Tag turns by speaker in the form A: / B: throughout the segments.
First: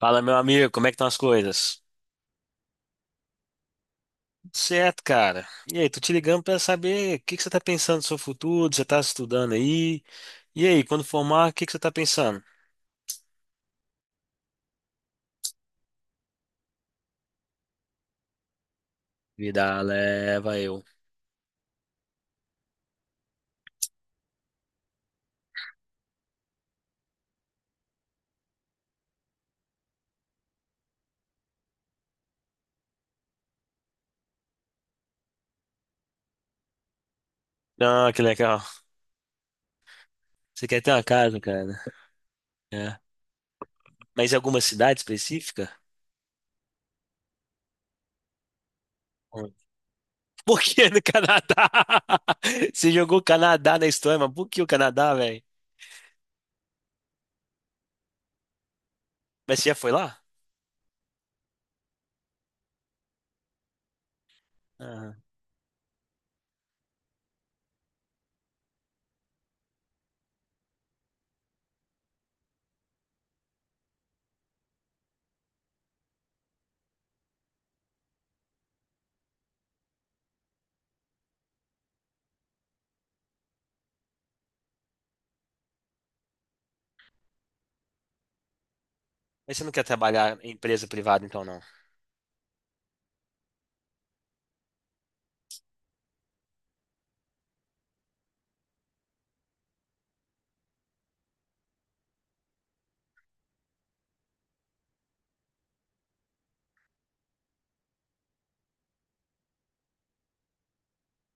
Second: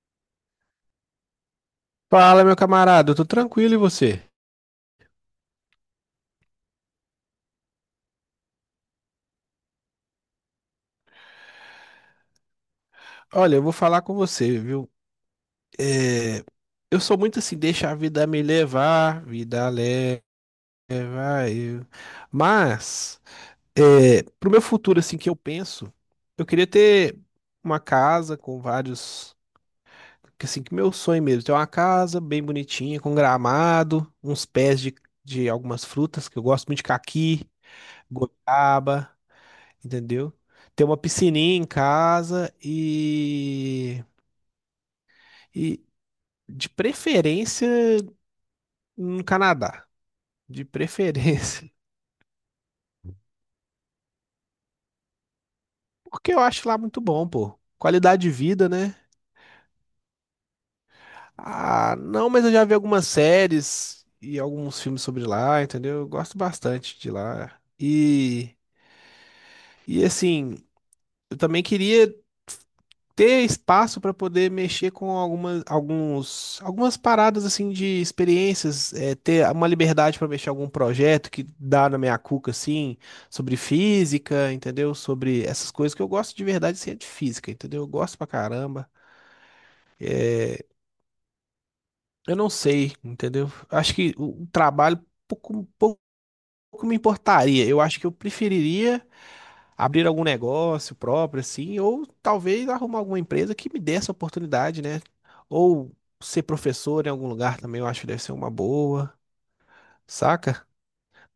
A: Fala, meu amigo, como é que estão as coisas?
B: Fala, meu camarada, eu tô tranquilo e você?
A: Certo, cara. E aí, tô te ligando pra saber o que que você tá pensando no seu futuro, você tá estudando aí? E aí, quando formar, o que que você tá pensando?
B: Olha, eu vou falar com você, viu? É, eu sou muito assim, deixa a vida me levar, vida
A: Vida
B: leva
A: leva eu.
B: eu. Mas, pro meu futuro, assim, que eu penso, eu queria ter uma casa com vários, que, assim, que meu sonho mesmo, ter uma casa bem bonitinha, com gramado, uns pés de algumas frutas, que eu gosto muito de caqui,
A: Ah, que legal.
B: goiaba. Entendeu?
A: Você quer
B: Ter
A: ter
B: uma
A: uma casa,
B: piscininha em
A: cara?
B: casa
A: É. Mas em alguma cidade específica?
B: e de preferência no
A: Onde?
B: Canadá,
A: Por
B: de
A: que no
B: preferência,
A: Canadá? Você jogou o Canadá na história, mas por que o Canadá, velho?
B: porque eu acho lá muito bom, pô. Qualidade de vida, né?
A: Mas você já foi lá?
B: Ah, não, mas eu já vi algumas séries e alguns filmes
A: Aham.
B: sobre lá, entendeu? Eu gosto bastante de lá. E, assim, eu também queria ter espaço para poder mexer com algumas, alguns, algumas paradas assim de experiências, ter uma liberdade para mexer em algum projeto que dá na minha cuca assim, sobre física, entendeu? Sobre essas coisas que eu gosto de verdade assim, é de física, entendeu? Eu gosto pra caramba.
A: Mas você não quer trabalhar em
B: É,
A: empresa privada, então, não?
B: eu não sei, entendeu? Acho que o trabalho pouco me importaria. Eu acho que eu preferiria abrir algum negócio próprio, assim, ou talvez arrumar alguma empresa que me dê essa oportunidade, né? Ou ser professor em algum lugar também, eu acho que deve ser uma boa, saca?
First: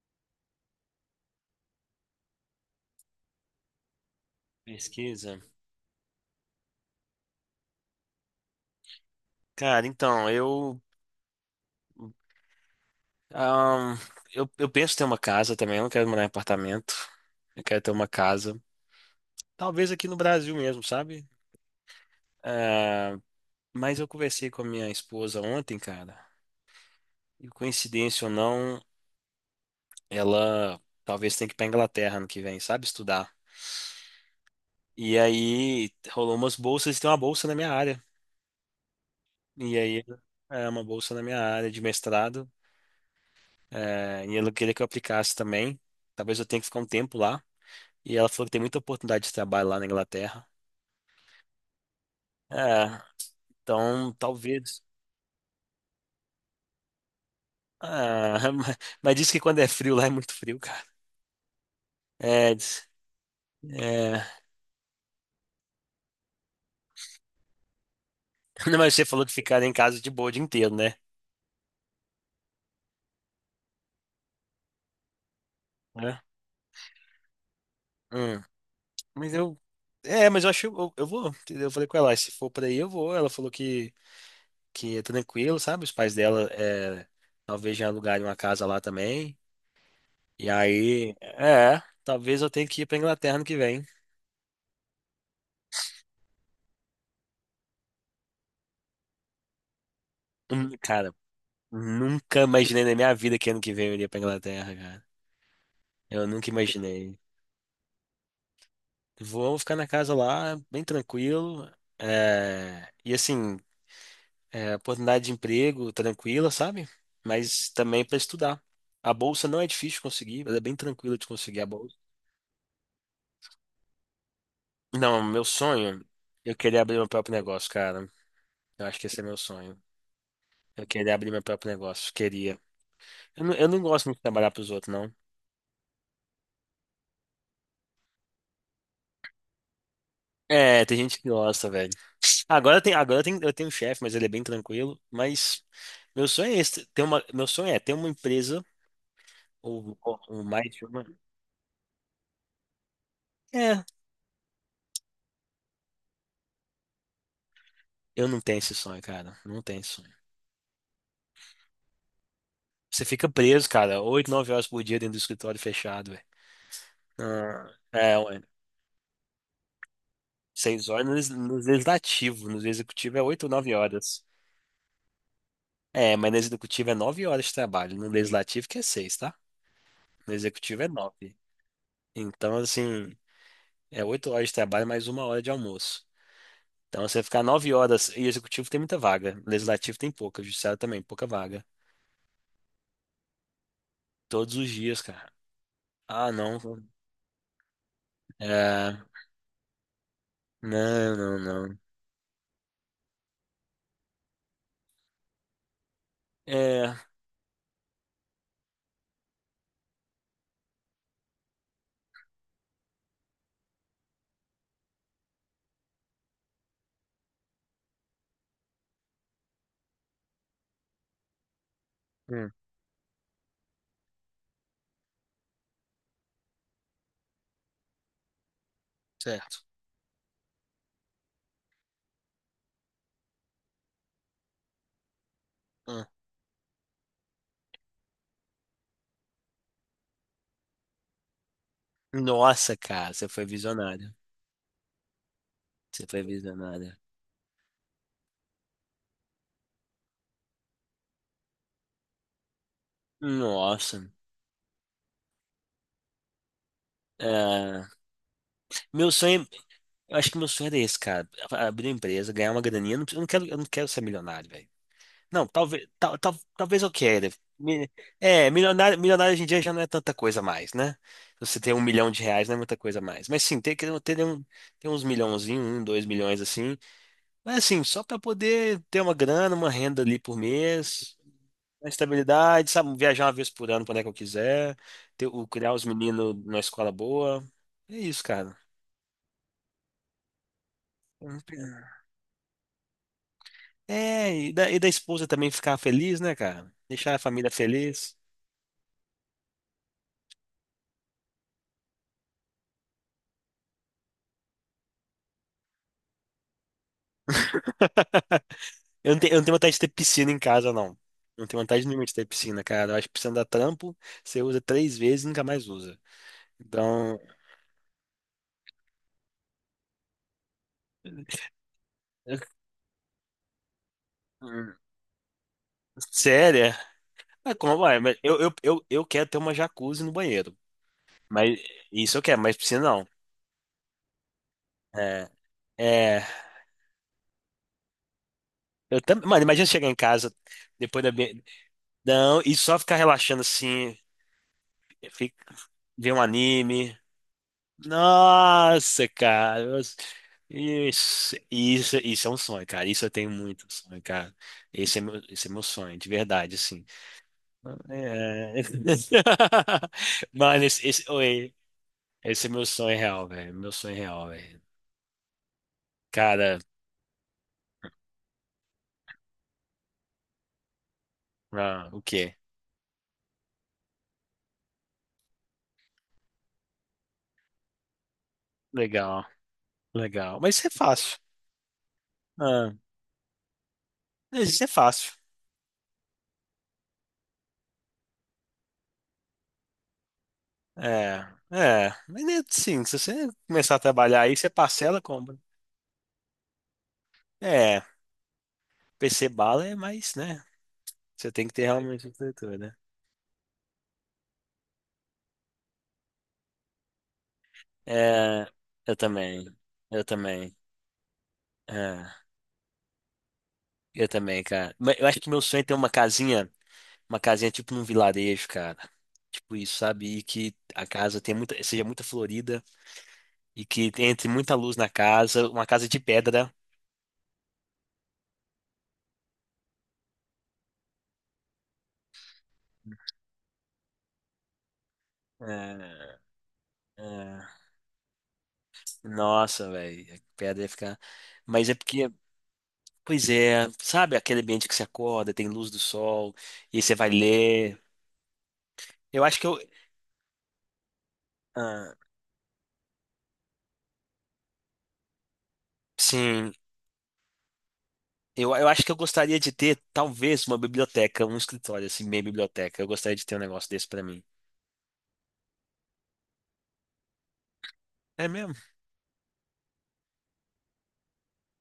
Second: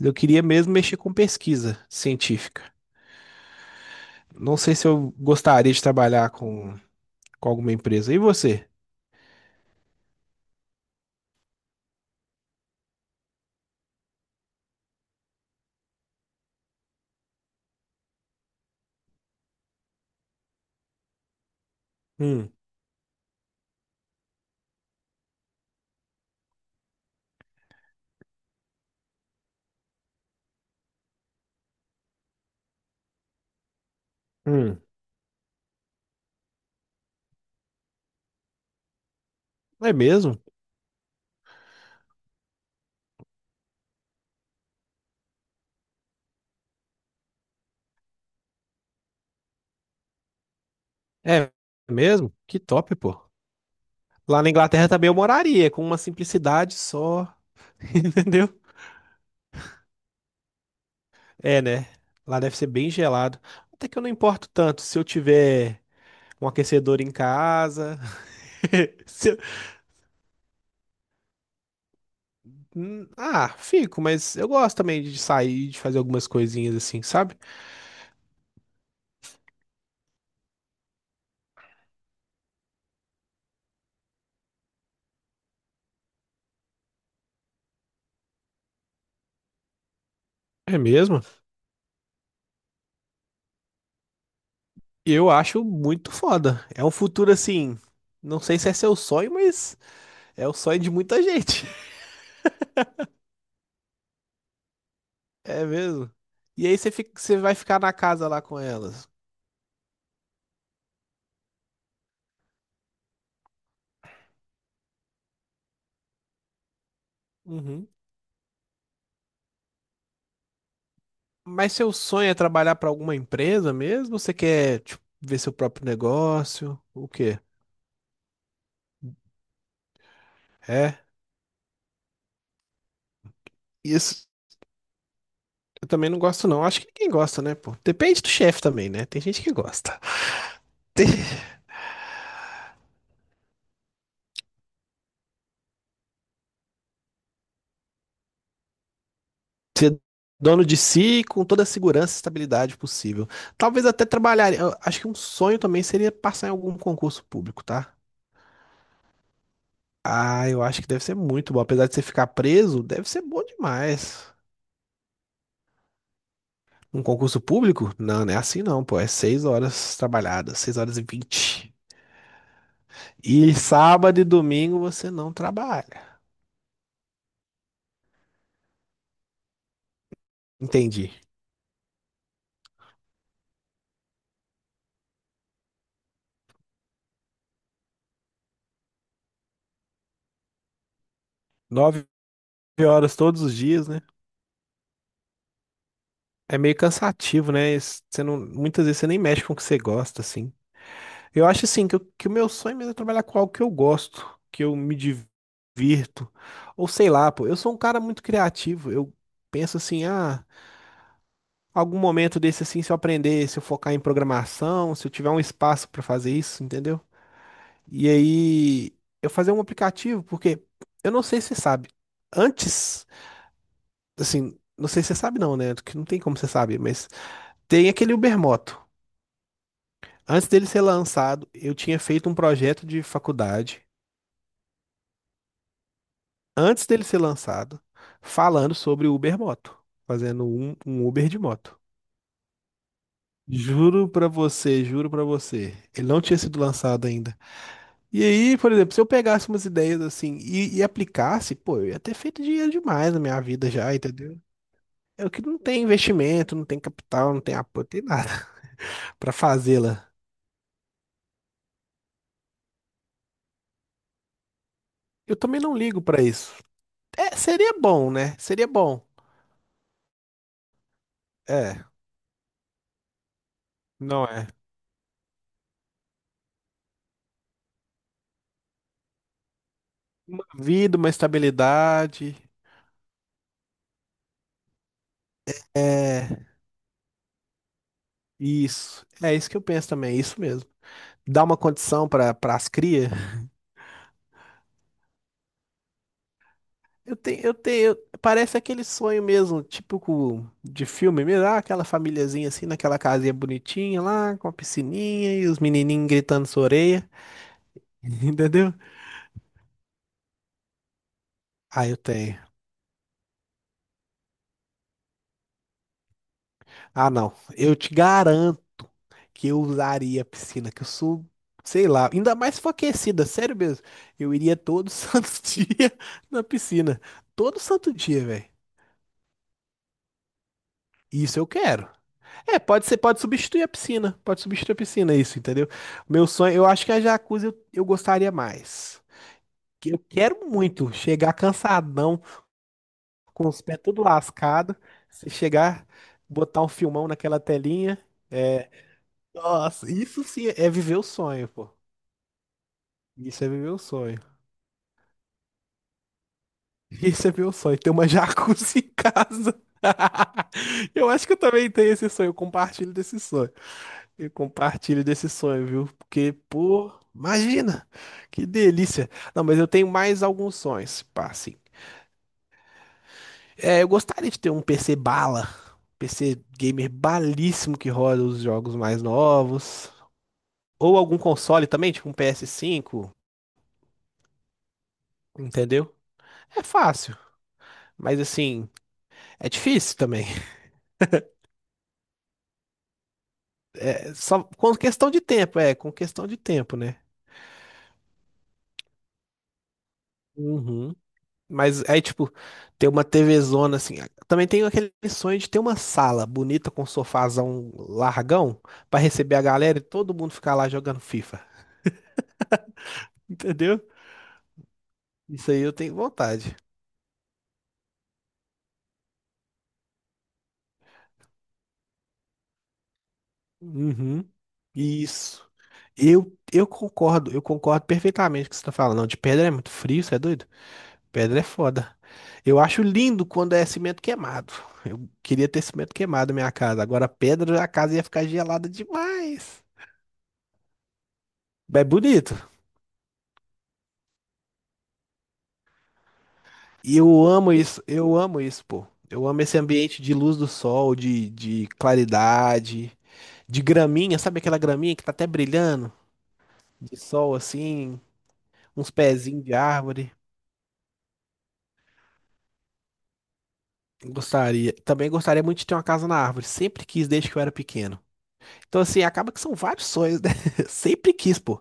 B: Eu queria mesmo mexer com pesquisa científica. Não sei se eu
A: Pesquisa.
B: gostaria de trabalhar com, alguma empresa. E você?
A: Cara, então, Ahn, eu penso em ter uma casa também, eu não quero morar em apartamento. Eu quero ter uma casa. Talvez aqui no Brasil mesmo, sabe?
B: Hum,
A: Ah, mas eu conversei com a minha esposa ontem, cara. E coincidência ou não, ela talvez tenha que ir pra Inglaterra ano que vem, sabe? Estudar.
B: hum.
A: E aí rolou umas bolsas, e tem uma bolsa na minha área. E
B: É
A: aí
B: mesmo?
A: é uma bolsa na minha área de mestrado. E ela queria que eu aplicasse também. Talvez eu tenha que ficar um tempo lá. E ela falou que tem muita oportunidade de trabalho lá na Inglaterra.
B: É mesmo? Que top,
A: É,
B: pô.
A: então,
B: Lá na
A: talvez.
B: Inglaterra também eu moraria, com uma simplicidade só, entendeu?
A: Ah, mas, diz que quando é frio lá é muito frio, cara.
B: É, né? Lá
A: É,
B: deve ser bem gelado. Até que eu não
A: é...
B: importo tanto se eu tiver um aquecedor em casa.
A: Não, mas você falou
B: Se
A: de
B: eu-
A: ficar em casa de boa o dia inteiro, né?
B: Ah, fico, mas eu gosto também de sair, de fazer
A: É.
B: algumas coisinhas assim, sabe?
A: Hum. Mas eu. É, mas eu acho. Eu vou. Eu falei com ela, "Ah, se for pra aí, eu vou. Ela falou que é tranquilo, sabe? Os pais dela é, talvez já alugarem uma casa lá também. E
B: É
A: aí.
B: mesmo?
A: É, talvez eu tenha que ir pra Inglaterra ano que vem.
B: Eu acho muito foda. É um futuro assim. Não sei se é seu sonho, mas é o sonho de
A: Cara,
B: muita gente.
A: nunca imaginei na minha vida que ano que vem eu iria pra Inglaterra, cara.
B: É mesmo?
A: Eu nunca
B: E aí você
A: imaginei.
B: você vai ficar na casa lá com elas.
A: Vou ficar na casa lá, bem tranquilo. É, e assim, é, oportunidade de emprego tranquila, sabe? Mas
B: Uhum.
A: também para estudar. A bolsa não é difícil de conseguir, ela é bem tranquila de conseguir a
B: Mas seu
A: bolsa.
B: sonho é trabalhar para alguma empresa mesmo? Você quer, tipo,
A: Não,
B: ver
A: meu
B: seu próprio
A: sonho, eu
B: negócio?
A: queria abrir meu
B: O
A: próprio
B: quê?
A: negócio, cara. Eu acho que esse é meu sonho. Eu
B: É,
A: queria abrir meu próprio negócio, queria. Eu não gosto muito de
B: isso
A: trabalhar pros outros, não.
B: eu também não gosto não. Acho que ninguém gosta, né, pô? Depende do chefe também, né? Tem gente que gosta.
A: É, tem gente que gosta, velho. Eu tenho um chefe, mas ele é bem tranquilo. Mas meu sonho é esse, ter uma, meu sonho é ter uma empresa.
B: Ser
A: Ou um
B: dono
A: mais
B: de
A: de uma.
B: si com toda a segurança e estabilidade possível.
A: É,
B: Talvez até trabalhar. Eu acho que um sonho também seria passar em algum concurso público, tá?
A: eu não tenho esse sonho, cara. Não tenho esse sonho.
B: Ah, eu acho que deve ser muito bom. Apesar de você ficar preso,
A: Você
B: deve ser
A: fica
B: bom
A: preso, cara, oito,
B: demais.
A: nove horas por dia dentro do escritório fechado,
B: Um concurso
A: velho.
B: público?
A: Ah, é,
B: Não, não é
A: ué.
B: assim não, pô. É seis horas trabalhadas, seis
A: Seis
B: horas e
A: horas no, no
B: vinte.
A: legislativo. No executivo é oito ou
B: E
A: nove
B: sábado
A: horas.
B: e domingo você não
A: É,
B: trabalha.
A: mas no executivo é nove horas de trabalho. No legislativo que é seis, tá? No executivo é
B: Entendi.
A: nove. Então, assim, é oito horas de trabalho mais uma hora de almoço. Então, você ficar nove horas. E executivo tem muita vaga. Legislativo tem pouca. Judiciário também, pouca vaga.
B: Nove horas todos os dias, né?
A: Todos os dias, cara. Ah,
B: É
A: não.
B: meio cansativo, né? Você não, muitas
A: É,
B: vezes você nem mexe com o que você gosta, assim.
A: não, não,
B: Eu acho,
A: não.
B: assim, que, que o meu sonho mesmo é trabalhar com algo que eu gosto, que eu me divirto. Ou
A: É,
B: sei lá, pô. Eu sou um cara muito criativo. Eu penso assim, ah, algum momento desse, assim, se eu aprender, se eu focar em programação, se eu tiver um espaço pra fazer isso, entendeu? E aí eu fazia um aplicativo, porque eu não sei se você sabe.
A: hum,
B: Antes, assim, não sei se você sabe não, né? Que não tem como você saber, mas tem aquele Ubermoto.
A: certo.
B: Antes dele ser lançado, eu tinha feito um projeto de faculdade,
A: Hum.
B: antes dele ser lançado, falando sobre o Ubermoto, fazendo um, Uber de moto.
A: Nossa, cara, você foi visionário.
B: Juro pra você,
A: Você
B: ele não
A: foi
B: tinha sido
A: visionário.
B: lançado ainda. E aí, por exemplo, se eu pegasse umas ideias assim e aplicasse, pô, eu ia ter feito dinheiro demais na minha vida já,
A: Nossa.
B: entendeu? É o que não tem investimento, não tem capital, não tem apoio, não
A: É,
B: tem nada
A: meu
B: pra
A: sonho,
B: fazê-la.
A: eu acho que meu sonho era esse, cara. Abrir uma empresa, ganhar uma graninha. Eu não quero, eu não quero ser milionário, velho.
B: Eu
A: Não,
B: também não ligo pra isso.
A: talvez eu queira.
B: É, seria
A: Mi-
B: bom, né?
A: É,
B: Seria bom.
A: milionário hoje em dia já não é tanta coisa mais, né? Você ter um
B: É,
A: milhão de reais não é muita coisa mais. Mas sim, ter,
B: não
A: um,
B: é.
A: ter uns milhãozinhos, um, dois milhões assim. Mas assim, só para poder ter uma grana, uma renda ali por
B: Uma vida, uma
A: mês, uma
B: estabilidade.
A: estabilidade, sabe? Viajar uma vez por ano para onde é que eu quiser, criar os
B: É,
A: meninos numa escola boa. É isso, cara.
B: isso. É isso que eu penso também, é isso mesmo. Dar uma condição para as cria.
A: É, e da esposa também ficar feliz, né, cara? Deixar
B: Eu
A: a
B: tenho,
A: família
B: eu tenho,
A: feliz.
B: parece aquele sonho mesmo, típico de filme mesmo, ah, aquela famíliazinha assim, naquela casinha bonitinha lá, com a piscininha e os menininhos gritando sua orelha, entendeu?
A: Eu não tenho vontade de ter piscina em casa, não. Não tenho vontade
B: Ah, eu
A: nenhuma de ter
B: tenho.
A: piscina, cara. Eu acho que piscina dá trampo, você usa três vezes e nunca mais usa.
B: Ah,
A: Então,
B: não. Eu te garanto que eu usaria a piscina, que eu sou, sei lá, ainda
A: eu-
B: mais se for aquecida, sério mesmo. Eu iria
A: hum,
B: todo santo dia na
A: sério? É?
B: piscina.
A: Mas
B: Todo
A: como
B: santo
A: vai? Mas
B: dia, velho.
A: eu quero ter uma jacuzzi no banheiro.
B: Isso eu
A: Mas
B: quero.
A: isso eu quero, mas
B: É,
A: piscina
B: pode ser,
A: não.
B: pode substituir a piscina. Pode substituir a piscina,
A: É,
B: isso, entendeu?
A: é,
B: Meu sonho, eu acho que a jacuzzi eu gostaria
A: eu
B: mais.
A: também, mano, imagina chegar
B: Que
A: em
B: eu
A: casa
B: quero muito
A: depois da
B: chegar
A: bi-
B: cansadão,
A: não e só ficar relaxando
B: com os pés
A: assim,
B: tudo lascado, se
A: fica,
B: chegar,
A: ver um
B: botar um
A: anime.
B: filmão naquela telinha. É,
A: Nossa, cara.
B: nossa,
A: Nossa.
B: isso sim é viver o sonho, pô.
A: Isso é um sonho, cara. Isso eu tenho
B: Isso é
A: muito
B: viver o
A: sonho,
B: sonho.
A: cara. Esse é meu sonho, de verdade, assim.
B: Isso é viver o sonho. Ter uma
A: É...
B: jacuzzi em casa.
A: Mano,
B: Eu acho que eu
A: oi,
B: também tenho esse sonho. Eu
A: esse é meu
B: compartilho
A: sonho
B: desse
A: real,
B: sonho.
A: velho. Meu sonho real,
B: Eu
A: velho.
B: compartilho desse sonho, viu? Porque,
A: Cara,
B: pô, imagina! Que delícia! Não, mas eu tenho mais alguns sonhos, pá, assim.
A: ah, o quê?
B: É, eu gostaria de ter um PC bala, PC gamer balíssimo que roda os jogos mais
A: Legal.
B: novos.
A: Legal. Mas isso é
B: Ou
A: fácil.
B: algum console também, tipo um ps
A: Ah,
B: cinco,
A: isso é fácil.
B: entendeu? É fácil, mas assim, é difícil também.
A: É, é. Mas é assim, se você começar a
B: É
A: trabalhar aí,
B: só
A: você
B: com
A: parcela,
B: questão de
A: compra.
B: tempo, com questão de tempo, né?
A: É, PC bala é mais, né?
B: Uhum.
A: Você tem que ter
B: Mas aí,
A: realmente
B: tipo,
A: estrutura, né?
B: ter uma TVzona assim. Também tenho aquele sonho de ter uma sala bonita com um sofazão
A: É,
B: largão
A: eu
B: pra receber a
A: também.
B: galera e
A: Eu
B: todo mundo
A: também.
B: ficar lá jogando FIFA.
A: É,
B: Entendeu?
A: eu também, cara. Mas eu acho que meu
B: Isso
A: sonho
B: aí
A: é
B: eu
A: ter
B: tenho vontade.
A: uma casinha tipo num vilarejo, cara. Tipo isso, sabe? E que a casa tenha muita, seja muito florida e que entre
B: Uhum.
A: muita luz na
B: Isso.
A: casa, uma casa de
B: Eu,
A: pedra.
B: eu concordo, eu concordo perfeitamente com o que você tá falando. Não, de pedra é muito frio, você é doido? Pedra é foda. Eu acho lindo quando é cimento queimado. Eu queria ter cimento
A: É,
B: queimado na minha casa. Agora,
A: é.
B: pedra, a casa ia ficar gelada demais.
A: Nossa, velho, a pedra ia ficar. Mas é
B: É
A: porque,
B: bonito.
A: pois é, sabe aquele ambiente que você acorda, tem luz do sol, e aí você
B: E
A: vai
B: eu amo
A: ler.
B: isso. Eu amo isso, pô.
A: Eu
B: Eu
A: acho
B: amo
A: que eu.
B: esse ambiente de luz do sol, de, de
A: Ah,
B: claridade, de graminha. Sabe aquela graminha que tá até brilhando?
A: sim,
B: De sol, assim,
A: eu acho
B: uns
A: que eu gostaria
B: pezinhos
A: de
B: de
A: ter,
B: árvore.
A: talvez, uma biblioteca, um escritório, assim, meio biblioteca. Eu gostaria de ter um negócio desse pra mim.
B: Gostaria. Também gostaria muito de ter uma casa na árvore. Sempre quis desde que eu era pequeno.
A: É mesmo?
B: Então, assim, acaba que são vários sonhos, né? Sempre quis, pô.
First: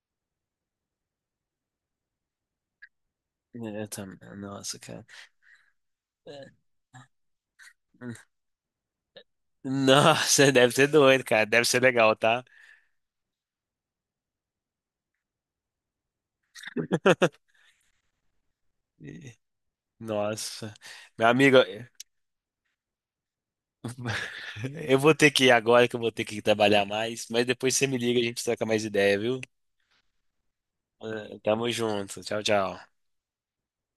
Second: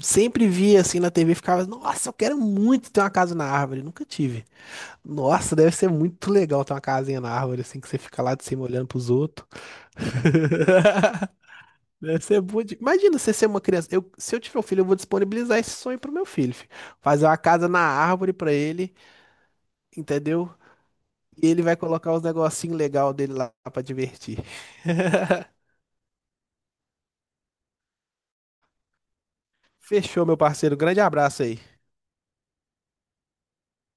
B: Sempre via assim na TV, e ficava, nossa, eu quero muito ter uma casa na
A: É,
B: árvore.
A: eu
B: Nunca
A: também.
B: tive.
A: Nossa, cara.
B: Nossa, deve ser muito
A: É.
B: legal ter uma casinha na árvore, assim, que você fica lá de cima olhando pros outros.
A: Nossa, deve ser doido, cara. Deve ser legal,
B: Deve ser
A: tá?
B: bom. Imagina você ser uma criança. Eu, se eu tiver um filho, eu vou disponibilizar esse sonho pro meu filho. Fi. Fazer uma casa na árvore pra ele, entendeu?
A: Nossa. Meu
B: E
A: amigo.
B: ele vai colocar os negocinhos legal dele lá pra divertir.
A: Eu vou ter que ir agora que eu vou ter que trabalhar mais, mas depois você me liga e a gente troca mais ideia, viu?
B: Fechou, meu parceiro. Grande abraço
A: Tamo
B: aí.
A: junto. Tchau, tchau.